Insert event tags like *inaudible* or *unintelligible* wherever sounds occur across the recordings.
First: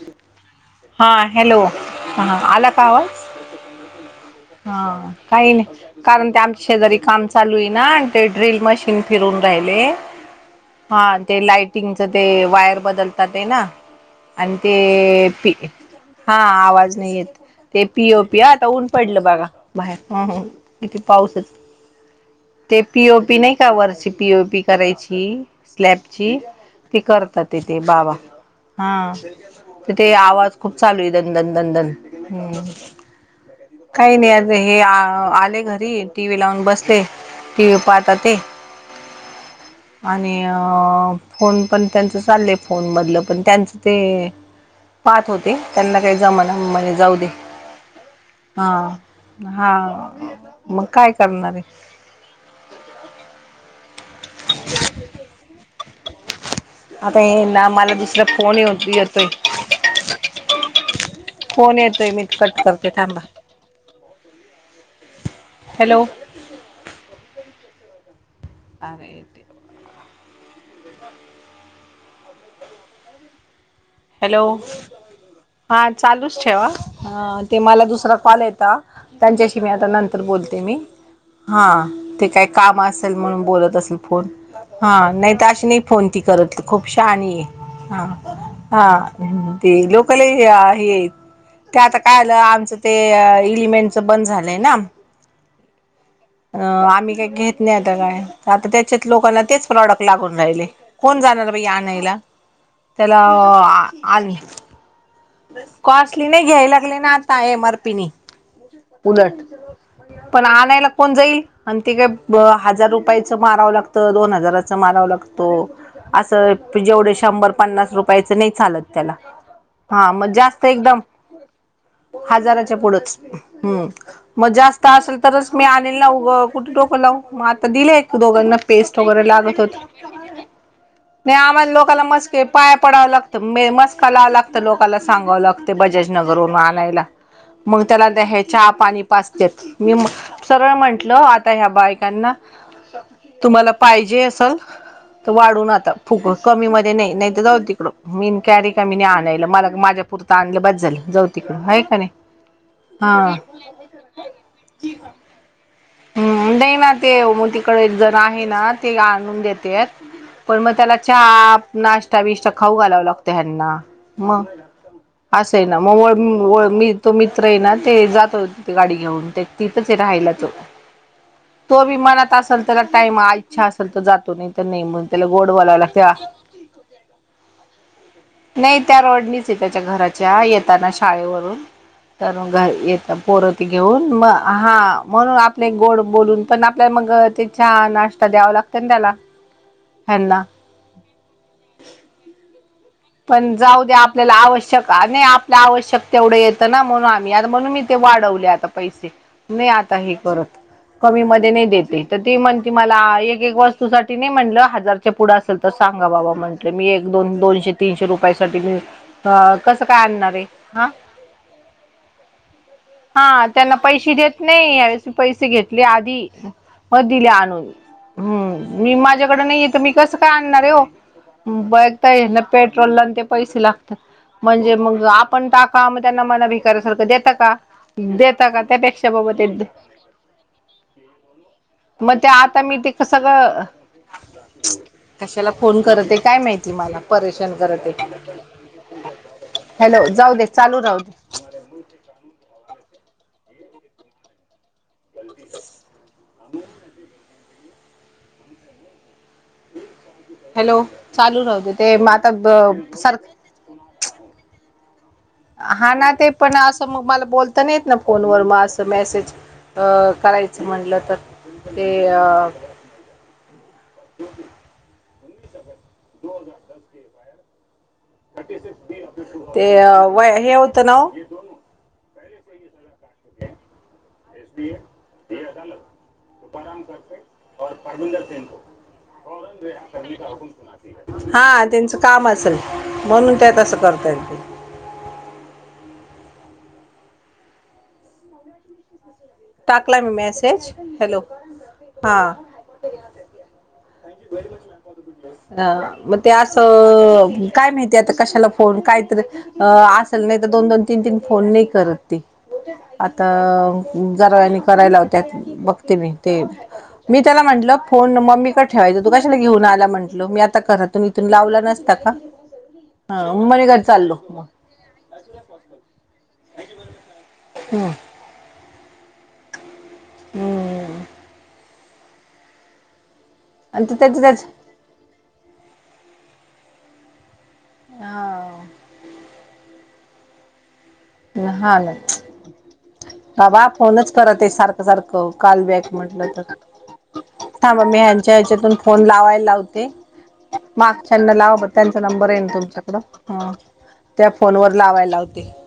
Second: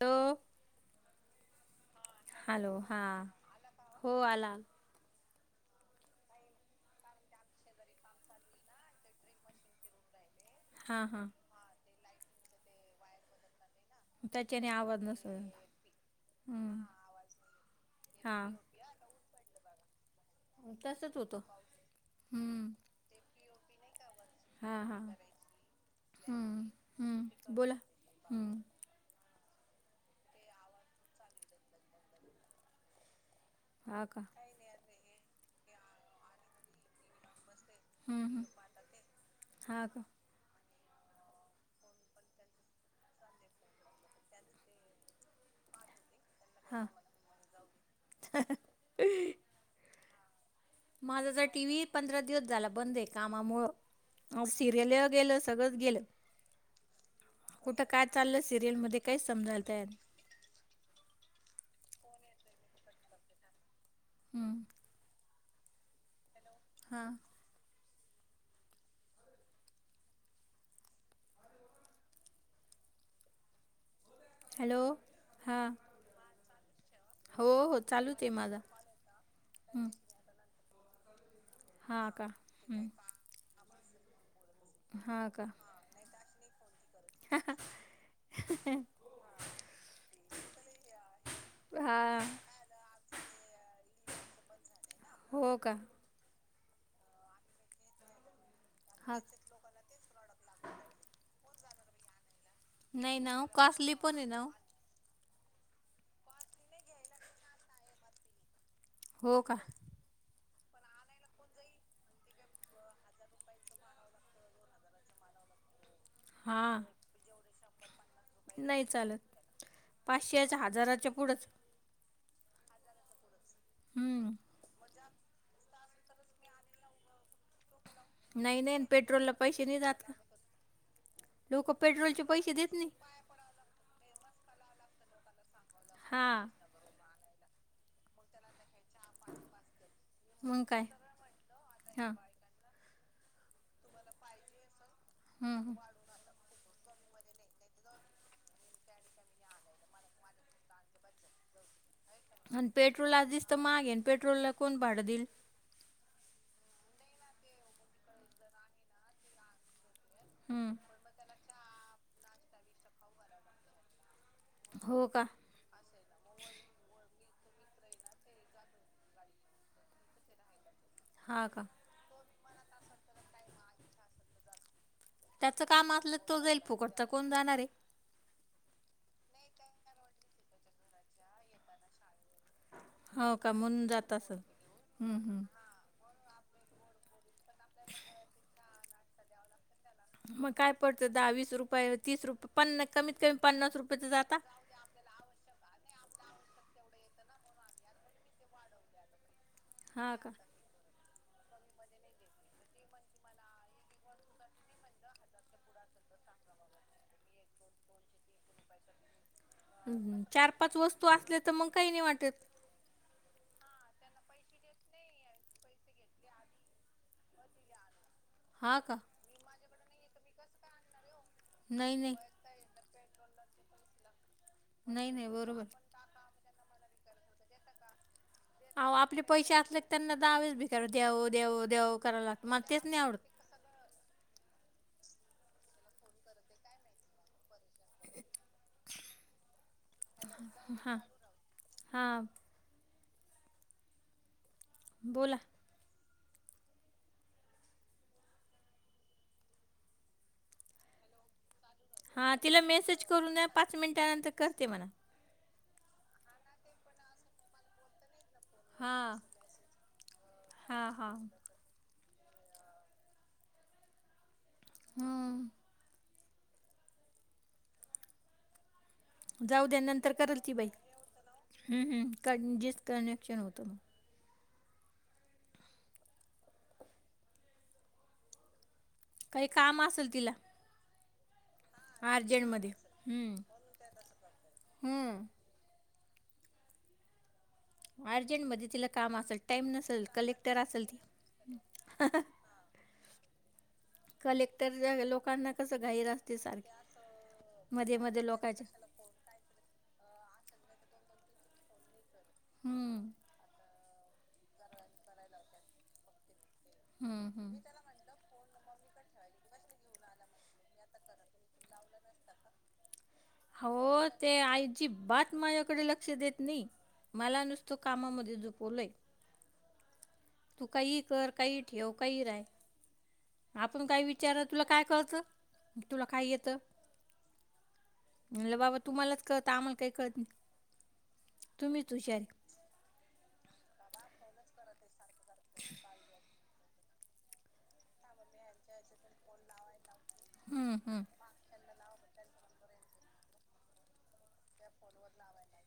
अ हा हॅलो हा आला हॅलो का हा. आवाज हो आला. काय नाय कारण ते आमच्या शेजारी काम चालूय ना आणि ते ड्रिल मशीन फिरून राहिले. हा ते लाइटिंगचं ते वायर बदलता ते ना, आणि त्याच्याने ते आवाज नसेल पी हा हम्म आवाज नाही येत ते पीओ हा पी आता ऊन पडलं बघा. बाहेर हा हो ईथ तसच होतं पाऊसच हम्म ते पीओ पी नाही का वरची पीओ पी हा हा करायची स्लॅपची हम्म ती हम्म करतात ये बोला ते बाबा. हम्म हा तिथे आवाज खूप चालूय दन दन दन दन हम्म. हा काय का नाही आज हे आले घरी टी व्ही लावून बसले. टीवी पाहतात हम्म ते हम्म हा का आन आणि अ फोन पण त्यांच चाललंय फोनमधलं पण त्यांच ते पहात होत ते त्यांना काय जमना हा म्हणे जाऊ दे. हा हा मग काय माझा तर करणार आहे टीव्ही पंधरा दिवस झाला बंद आहे कामामुळं अ सिरियल गेलं सगळंच गेलं आता हे ना कुठं मला काय दुसरा चाललंय फोन येऊ सिरियल मध्ये काय येतोय समजायला तयार नाही. फोन येतोय मीट कट करते थांबा. हम्म हॅलो हा अरे देव *unintelligible* हॅलो हां हा चालूच ठेवा अ हो ते हो मला दुसरा चालूच आहे कॉल माझा येता त्यांच्याशी मी आता नंत तर बोलते मी हा हां का ते काय काम हं असेल म्हणून बोलत असेल फोन. हा नाही तर अशी नाही फोन ती करत खूप शहाणी आहे. हा हा ते लोकं लई हे आहेत ते आता हा काय झालं आमचं ते एलिमेंटच बंद झालंय ना. हो का अ आम्ही काय घेत नाही आता बाया आता त्याच्यात हा लोकाला तेच प्रॉडक्ट लागून राहिले कोण जाणार बाई आणायला? त्याला नाही ना ओ आ कॉस्टली पण आहे आण ना ओ. कॉस्टली नाय घ्याय लागले ना आता एम आर पीनी हो उलट का पण आणायला कोण जाईल, आणि ते काय हजार रुपयाचं मारावं लागतं, दोन हजाराचं मारावं लागतो. असं हा प जेवढे शंभर पन्नास रुप पयच नाही चालत त्याला हा मग पाचशेच्या जास्त एकदम हजाराच्या पुढंच हजाराच्या पुढंच हम्म हम्म मग जास्त असल तरच मी आणील ना उग कुठे डोकं लाऊ मग आता दिले दोघांना नाही नाही पेस्ट वगैरे पेट्रोलला लागत पैसे होती. नाही जात का नाय लोक आम्हांला लोकांला पेट्रोलचे मस्के पैसे देत पाया नाही पडावं लाग त मे मस्का लाव लागत लोकाला सांगावं लागत हा बजाजनगर वरुन आणायला. मग त्याला हे चहा पाणी पाजत्यात मी म मग सरळ काय म्हंटल आता ह्या हा बायकांना तुम्हांला पाहिजे असल तर हम्म वाढून हम्म. आता फुक कमी मध्ये नाही तर जाऊ तिकडं मीन काय रिकामी नाही आणायला मला माझ्या पुरता आणलं बास झालं जाऊ दे तिकडं आहे का नाही आणि पेट्रोल हा आदीच तर महाग आहे आणि पेट्रोलला कोण भाडं देईल? हम् नाही ना ते मग तिकडे एक जण आहे ना ते आणून देतेत पण मग हम्म त्याला चहा नाश्ता बिष्टा खाऊ घालावं लागतं ह्यांना मंग हो का असं ना मग मी तो मित्र आहे ना ते जातो गाडी घेऊन तिथंच आहे राहायला‌ तो हा का तो बी मनात असेल तर त्याला टाईम इच्छा असंल तर जातो नाही तर नाही मग त्याला गोड त्याचं बोलावं काम लागतं असलं तर तो जाईल फुकटचा कोण जाणार आहे. नाही त्या रोडनीच आहे त्याच्या घराच्या येताना शाळेवरून तर घर येत हो का पोरती म्हणून घेऊन जात म असल हा हम्म म्हणून हम्म आप गोड बोलून पण आपल्या मग ते चहा नाश्ता द्यावा लागतं ना त्याला ह्यांना मग काय पडतं दहा वीस रुपये तीस रुपये पन्ना कमीत कमी पण पन्नास जाऊ दे रुपयेच आपल्याला जाता आवश्यक आणि ला आवश्यक तेवढं येतं ना म्हणून आम्ही म्हणून मी ते वाढवले आता पैसे नाही आता हे हा का करत कमी मध्ये नाही देते तर ती म्हणते मला एक एक वस्तूसाठी नाही म्हणलं हजार पुढं असेल तर सांगा बाबा म्हंटले मी एक दोन दोनशे तीनशे रुपया साठी मी कसं काय आणणार आहे चार पाच हा वस्तू असले तर मग काही नाही वाटत हा त्यांना पैसे देत नाही आणि मी पैसे घेतले आधी मग दिले आणून हा हम्म मी का माझ्याकडे नाहीये तर मी कसं काय आणणार आहे हो ब नाही नाही पेट्रोलला अन् ते पैसे लागतात म्हणजे मग नाही नाही आपण बरोबर टाका मग मला भिकाऱ्यासारखं देता का देता का अहो त्यापेक्षा आपले बाबा ते पैसे असले की त्यांना दहावेच भिकार द्यावं द्यावं द्यावं मग करावं ते लागतं मला आता मी तेच ते नाही आवडत सगळं कशाला फोन करते काय माहिती मला? परेशान करतहॅलो जाऊ दे चालू रा हा बोला... हॅलो चालू राहुदे हा तिला मेसेज करु दे पाच मिनिटानंतर करते म्हणा हा ना ते पण असं मग मला बोलता नाहीेत ना फोनवर मग असं हां मेसेज करायचं हां म्हटलं हां तर ते... ह हो ते व हे होतं ना ह ह क जीच कनेक्शन होतं मग एसी अदत तुकारा ग परवििंदर सेन को काही काम असेल तिला हा त्यांचं काम असेल अर्जंटमध्ये म्हणून त्यातसं करताय ते ह अर्जंट मध्ये तिला काम असेल टाइम टाकला नसेल मी कलेक्टर मेसेज असेल ती... हॅलो कलेक्टर लोकांना ह कसं घाई मग ते असते सारखी असं काय माहिती मध्ये आता मध्ये कशाला लोकांच्या फोन काहीतरी असेल नाही तर दोन दोन तीन तीन फोन नाही करत ती हम्म. आता जरानी करायला लावत्यात बघते मी ते हु मी ह त्याला म्हटलं फोन मम्मी कडन ठेवायचं तू कशाला घेऊन आला म्हटलो मी आता घरातून इथून लावला नसता का हा मम्मीकडे हो चाललो ते मग आईजिब्बात माझ्याकडे लक्ष देत नाही मला नुसतो हम्म कामामध्ये जोपवलंय *unintelligible* तू काही हम्म कर काही ठेव काही राय *unintelligible* आपण आणि ते काय त्याच विचार त्याच तुला काय कळतं तुला काय येतं *unintelligible* म्हलं बाबा हा तुम्हालाच कळत आम्हाला काही कळत नाही हा तुम्हीच ना हुशार आहे बाबा फोनच करत आहे सारखं सारखं काॉल बॅक म्हटलं तर *unintelligible* थांब मी ह्यांच्या ह्याच्यातून फोन लावायला लावते हम्म, माग हम्म. चाना लावा *unintelligible* त्यांचा नंबर आहे ना तुमच्याकडं ह त्या फोनवर लावायला लावते *unintelligible*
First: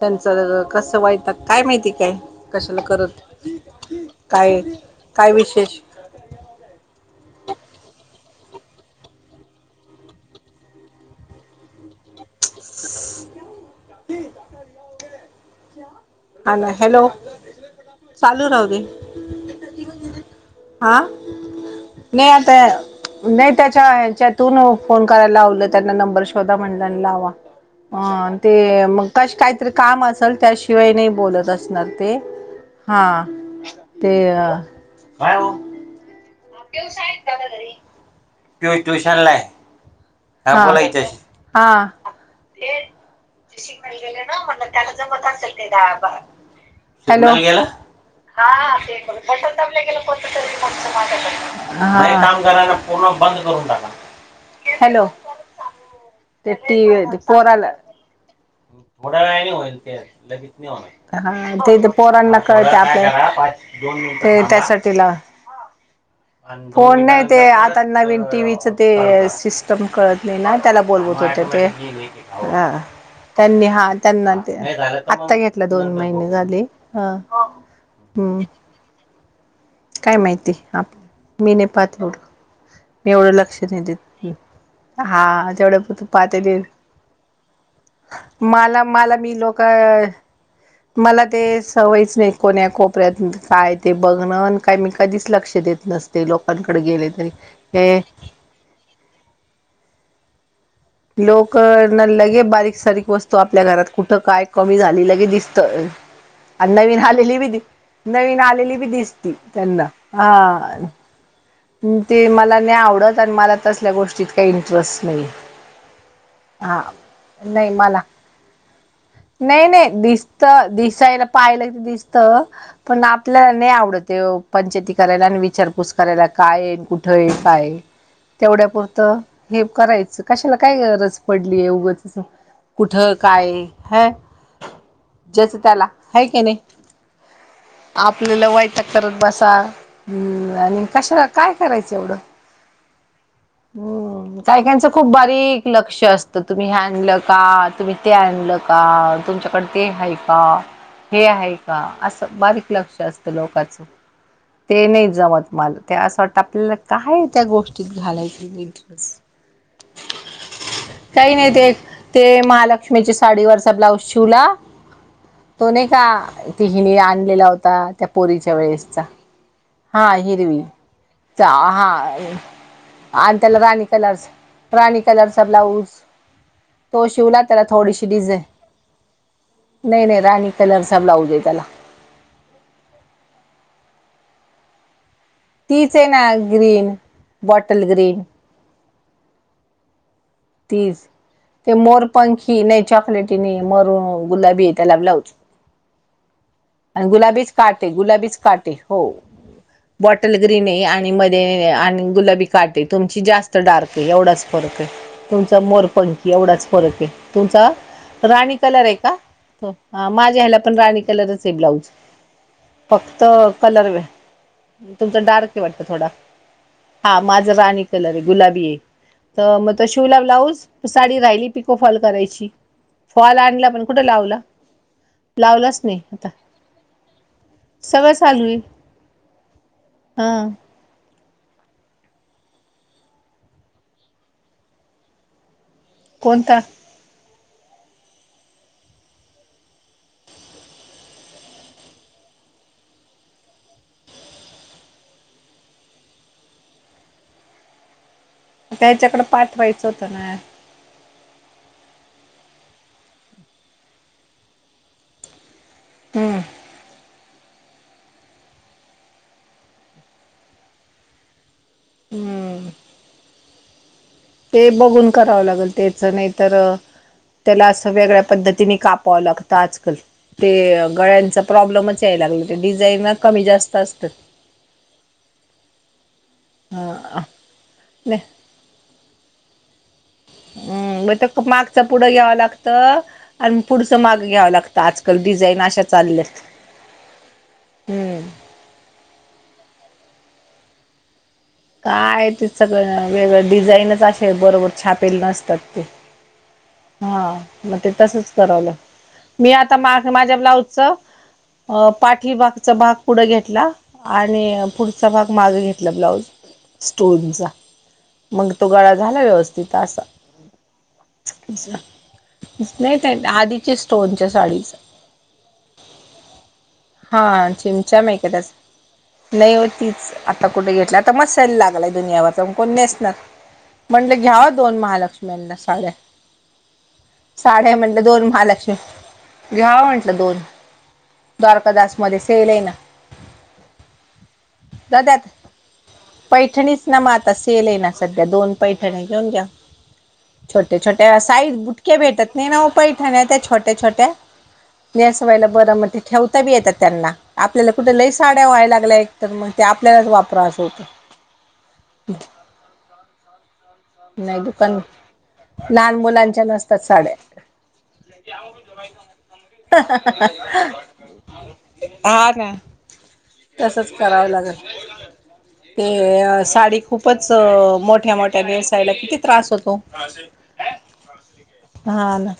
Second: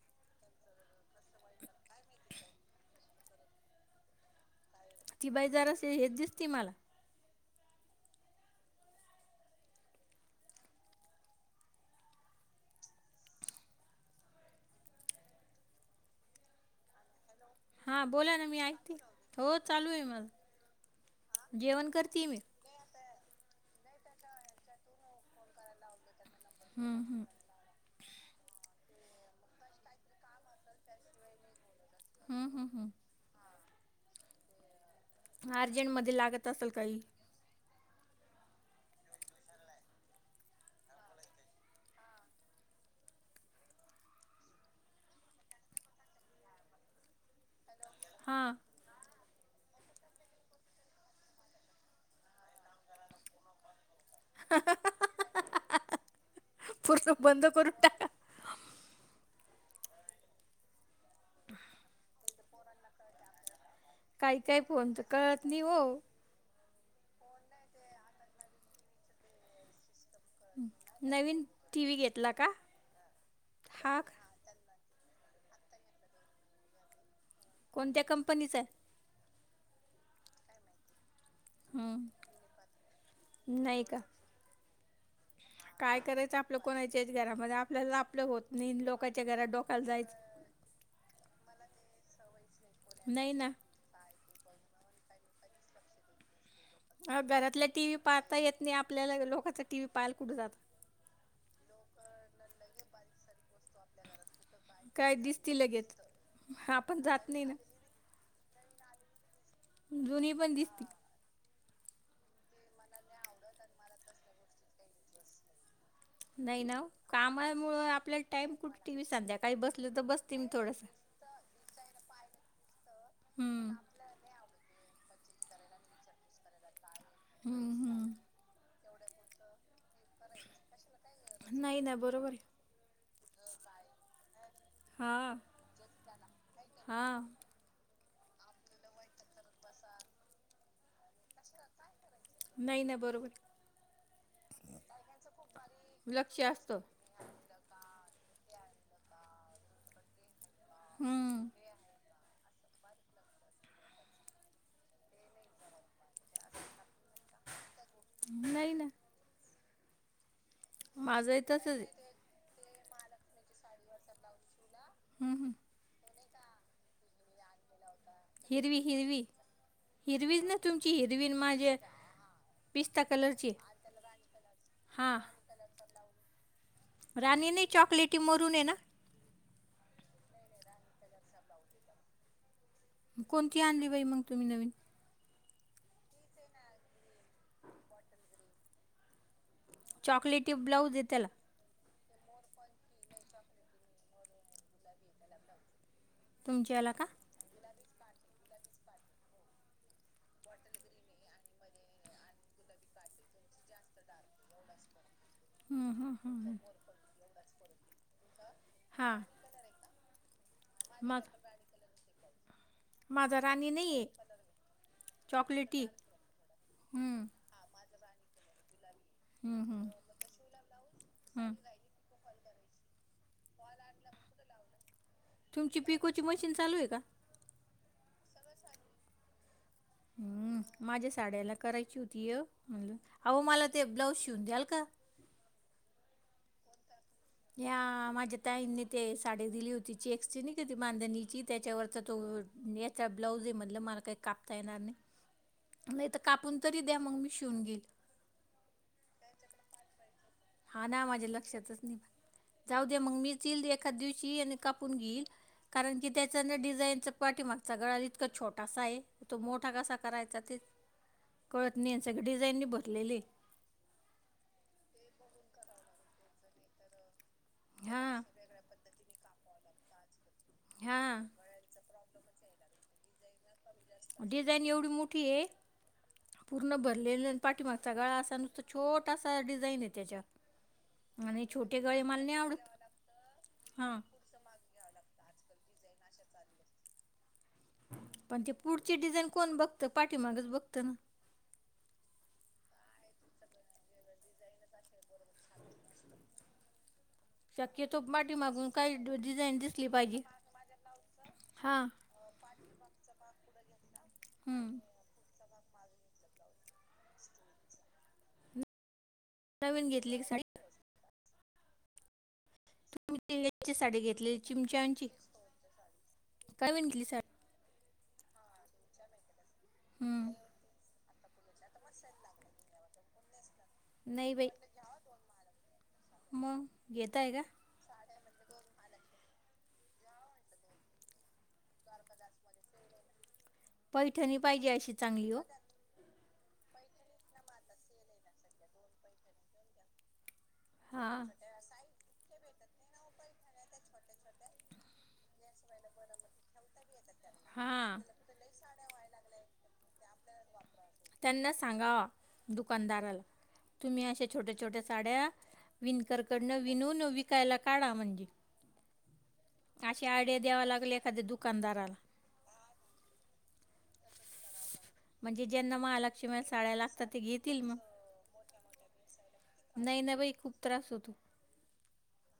त्यांच कसं वाटतात काय माहिती काय कशाला करत का ती बाई जरास हेच दिसते मला *unintelligible* हा ना हॅलो *unintelligible* हा बोला ना चालू मी राहू दे ऐकती हो चालू.. *unintelligible* हा *unintelligible* जेवण करते नाही मी *unintelligible* आता नाही त्याच्या ह्याच्यातून फोन करायला लावलं त्यांना नंबर शोधा म्हण हम्म हम्म लावा अ ते मघाशी काहीतरी काम असेल *unintelligible* शिवाय नाही बोलत असणार ते हम्म हम्म हा हम्म ते *unintelligible* अर्जेंट मध्ये लागत.. *unintelligible* तू ट्यूशन ला *unintelligible* हा *unintelligible* श गेले ना म्हण त्याला जमत असेल ते द *unintelligible* हा हाा ते बल तब गेरा *unintelligible* पूर्ण बंद करून टाका *unintelligible* ह. ह. ह *unintelligible* ते टी व पराला थोड वेळ होईल ते लग *unintelligible* हा ते ते पोरण काय कळतय *unintelligible* काही ते काही त्यासाठी फोनचं ला कळत नाही हो *unintelligible* फोन नाही ते आता नवीन टी व्हीच ते सिस्टम कळत *unintelligible* नाही नाही त्याला बोलवत नवीन होते ते टी व्ही घेतला का *unintelligible* ह त्यांनी हा त्यांना आत्ता घेतला दोन महिने झाले ह कोणत्या हम्म कंपनीचं *unintelligible* काय माहिती आपण मी नाही पाहत हम्म एवढं मी एवढं लक्ष न नाही देत का *unintelligible* हा तेवढं काय तू करायचं पाहते ते आपलं कोणाच्याच घरामध्ये आपल्याला आपलं होत मला नाही मला लोकांच्या मी घरात लोक डोकायला जायचं मला ते सवयच नाही कोणा कोपऱ्या नाही ना काय *unintelligible* ते बघण काय मी कधीच लक्ष देत नसते लोकांकडे गेले अहो, तरी घरातला टी व्ही हे *unintelligible* पाहता येत नाही आपल्याला लोकांच टीव्ही पाहाला कुठे जात *unintelligible* लोक न लगे बारीक सारीक वस्तू आपल्या घरात कुठं काय कमी झाली काय लगे दिसती दिसत लगेच आणि नवीन आपण जात आलेली नाही बी ना दि नवीन आलेली बी दिसती त्यांना हा जुनी पण दिसती *unintelligible* ते मला नाही आवडत आणि मला तसल्या गोष्टीत काही इंटरेस्ट नाही *unintelligible* नाही हा ना नाही कामामुळं मला आपल्याला टाइम कुठे टी व्ही संध्याकाळी नाही नाही बसलं तर बसते दिसत मी थोडंसं दिसायला पाहिलं दिसत पण आपल्या हम्म नाही आवडत पंचायती *unintelligible* करायला आणि विचारपूस करायला काय आहे कुठं आहे काय हम्म हम्म *unintelligible* तेवढ्यापुरतं हे करायचं कशाला काय गरज पडलीय नाही ना उगंच अस बरोबर आहे *unintelligible* कुठ काय ह हा ज्याच त्याला ह क नाही हा आपल्याला वाईट करत बसा हम्म आणि कशा काय करायचं एवढं *unintelligible* नाही नाही बरोबर *unintelligible* हम्म कायकांचं खूप बारीक लक्ष असतं तुम्ही हॅडल काात *unintelligible* तुम्ही ते आणलं का तुमच्याकडे ते आहे का *unintelligible* हे आहे हम्म का असं बारीक लक्ष असत *unintelligible* लोकच ते नाही जमत माल ते अस *unintelligible* आपल्याला काय त्या गोष्टीत घालायच नाही ना इंटरे *unintelligible* काही माझं नाही तसंच ते आहे ते महालक्ष्मीच्या साडीवरचा ब्लाऊज शिवला हम्म हम्म तो नाही का तिहीने आणलेला होता त्या पोरीच्या हिरवी वेळेसचा हिरवी हा हिरवीच ना हिरवी तुमची हिरवी न माझे हा पिस्ता आणि कलरची त्याला राणी कलर्स प्राणी हा कलरचा ब्लाऊज तो शिवला राणी त्याला नाही थोडीशी चॉकलेटी डिझेन मरून आहे ना नाही नाही राणी कलरचा ब्लाऊज आहे त्याला कोणती आणली बाई मग तुम्ही नवीन तीच आहे ना ग्रीन बॉटल ग्रीन चॉकलेटी ब्लाऊज तीच येत त्याला ते मोरपंखी नाही चॉकलेटीने मोर गुलाबीत त्याला ब्लाउज तुमच्या याला का आणि गुलाबीच काटे गुलाबीच काटे हो बॉटल ग्रीन आहे आणि म आणि गुलाबी काटे तुमची जास्त डार्क आहे एवढाच फरक आहे तुमचा मोर हम्म, पण हम्म, क हम्म, हम्म. एवढाच फरक आहे तुमचा राणी कलर आहे हां का माझ्या ह्याला पण राणी मग कलरच आहे ब्लाऊज फक्त माझा राणी नाही कलर आहे तुमच डार्क आहे वाटत चॉकलेटी थोडा हा हम्म, कल गुला हम्म, हम्म, मगव्ला राहि हम्म, पो करा फॉल आणला पण कुठ लावला तुमची लावलाच नाही पिकोची आता मशीन चालू आहे का सगळ चालू आहे हा हम्म. माझ्या साड्याला करायची होती अ हम अहो मला ते ब्लाउज शिवून द्याल का कोणता या माझ्या ताईंनी ते साडी दिली होती ची एक्सचेज होती बांधणीची त्याच्यावर तर तो न त्या ब्लाऊजी मधलं मला काही कापता येणार नाही नाही तर कापून तरी द्या मग मी शिवून घेईल त्याच्याकडं पाठवायचं होतं ना हा ना माझ्या लक्षातच नाही जाऊ द्या मग मीच येईल एखाद दिवशी आणि कापून घेईल कारण की त्याच हम्म ना डिझाईनचं पाठीमाग गळा इतका छोटासा आहे तो मोठा कसा करायचा ते कळत नाही सगळ डिझाईननी हम्म भरलेलय ते बघून करावं लागेल तेच नाहीतर त्याला असं हां वेगळ्या पद्धतीने कापावं लागतं आजकाल ते हां गळ्यांच प्रॉब्लेमच याय लागले ते डिझाईन कमी जास्त असतात डिझाईन एवढी मोठी ए पूर्ण ह भरलेल पाठीमागचा गळा नाही असा नुसत छोटसा डिझाईन आहे त्याच्यात हम् म आणि मागच छोटे गळे पुढं मला घ्याव नाही आवडत लागत आणि पुढच हां माग घ्याव लागं आजकाल डिझान अशा चालल्यात हम्म पण ते पुढची डिझाईन कोण बघतं पाठीमागच बघतं ना काय ते सगं वेगळ डिझाईनच असे बरोबर छात पेल नसतात ते हा मग ते शक्यतो तसच करावं पाठीमागून काही लागतं मी डिझाईन आता दिसली पाहिजे माझ्या ब्लाऊजच हां अ पा ही बागचा भाग पुढे घेतला आणि हं. पुढचा भाग माग घेतला ब्लाऊज स्टोनचा मग तो गळा झाला व्यवस्थित नवीन असा घेतली की साडी नाही मी ताई टिळ्याची आधीच्या साडी स्टोनच्या घेतलेली साडीच चिमच्यांची काय बी घेतली साडी हा चिमच्या *unintelligible* नाही हो तीच हं. आता कुठे घेतल्या आता म सेल लागलाय दुनियावरचा कोण नेस म्हंनल नाही घ्याव बाई दोन महालक्ष्म्यांना साड्या मग घेत आहे का सा म्हटलं दोन महालक्ष्मी घ्याव म्हंटलं दोन द्वारकादास मध्ये सेल ए ना. पैठणी पाहिजे अशी चांगली दादात ओ. पैठणीच ना मग आता सेल आहे ना सध्या दोन पैठणी घेऊन घ्या. छोट्या छोट्या हां साईज बुटक्या भेटत नाही ना ओ पैठाण्या त्या छोट्या छोट्या नेसवायला बरं म् ते ठेवता बी येतात त्यांना आपल्याला कुठ हां लईस साड्या व्हायला लागल्या एक तर मग ते आपल्यालाच वापरा अस होतं. त्यांना सांगाव दुकानदाराला. तुम्ही अशा नाही छोट्या दुकान छोट्या साड्या लहान मुलांच्या विणकरकडनं नसतात विनून साड्या विकायला काढा म्हणजे *unintelligible* आशी आयड्या द्यावा लागल एखाद्या दुकानदारा हा ना. तसंच करावं लागन. म्हणजे ज्यांना ते महालक्ष्मीला साड्या साडी लागतात ते खूपच घेतील मग मोठ्या मोठ्या नेसून -सायला किती त्रास होतो नाही ना बाई खूप त्रास होतो हा ना.